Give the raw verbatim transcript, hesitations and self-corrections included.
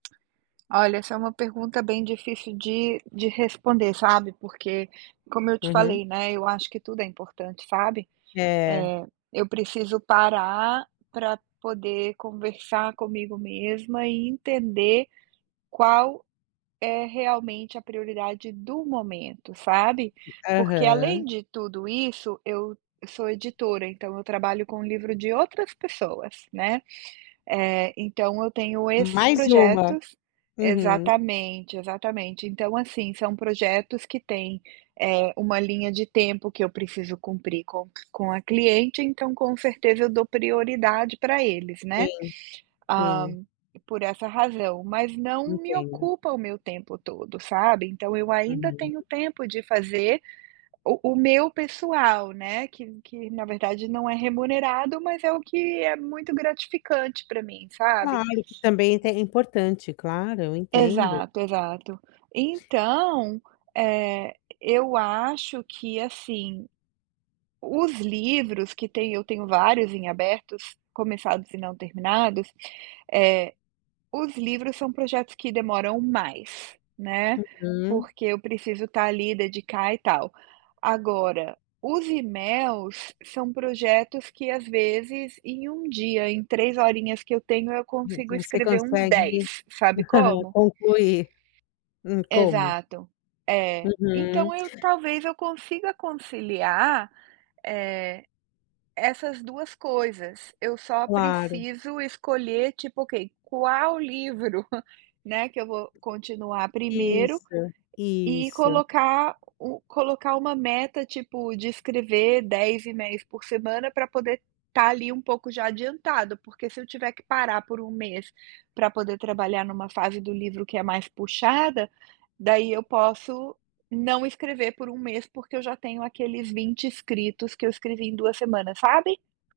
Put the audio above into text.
Olha, essa é uma pergunta bem difícil de de responder, sabe, porque como eu te Uhum. falei, né, eu acho que tudo é importante, sabe, È. eh, eu preciso parar pra poder conversar comigo mesma e entender qual é realmente a prioridade do momento, sabe. Porque, Aham. além de tudo isso, eu eu sou editora, então eu trabalho com o livro de outras pessoas, né, eh, então eu tenho esses Mais uma. projetos Uhum. exatamente, exatamente. Então, assim, são projetos que têm, eh, uma linha de tempo que eu preciso cumprir com com a cliente, então, com certeza, eu dou prioridade pra eles, né, Sim, hã, sim. por essa razão. Mas não me Entendo. ocupa o meu tempo todo, sabe, então eu ainda Uhum. tenho tempo de fazer o o meu pessoal, né, que que na verdade, não é remunerado, mas é o que é muito gratificante pra mim, sabe. Claro que também tem é importante, claro, eu entendo. Exato, exato. Então, eh, eu acho que, assim, os livros que têm eu tenho vários em abertos, começados e não terminados. Eh, os livros são projetos que demoram mais, né, Uhum. porque eu preciso tá ali, dedicar e tal. Agora, os e-mails são projetos que, às vezes, em um dia, em três horinhas que eu tenho, eu Exat consigo você escrever uns consegue dez. Sabe como? concluir. Hum, como? Exato. É. Uhum. Então eu talvez eu consiga conciliar, eh, essas duas coisas, eu só Claro. preciso escolher, tipo: "Ok, qual livro", né, "...que eu vou continuar primeiro?" Isso, e isso. colocar u colocar uma meta, tipo, de escrever dez e-mails por semana pra poder estar ali um pouco já adiantado, porque se eu tiver que parar por um mês pra poder trabalhar numa fase do livro que é mais puxada, daí eu posso não escrever por um mês, porque eu já tenho aqueles vinte escritos, que eu escrevi em duas semanas, sabe.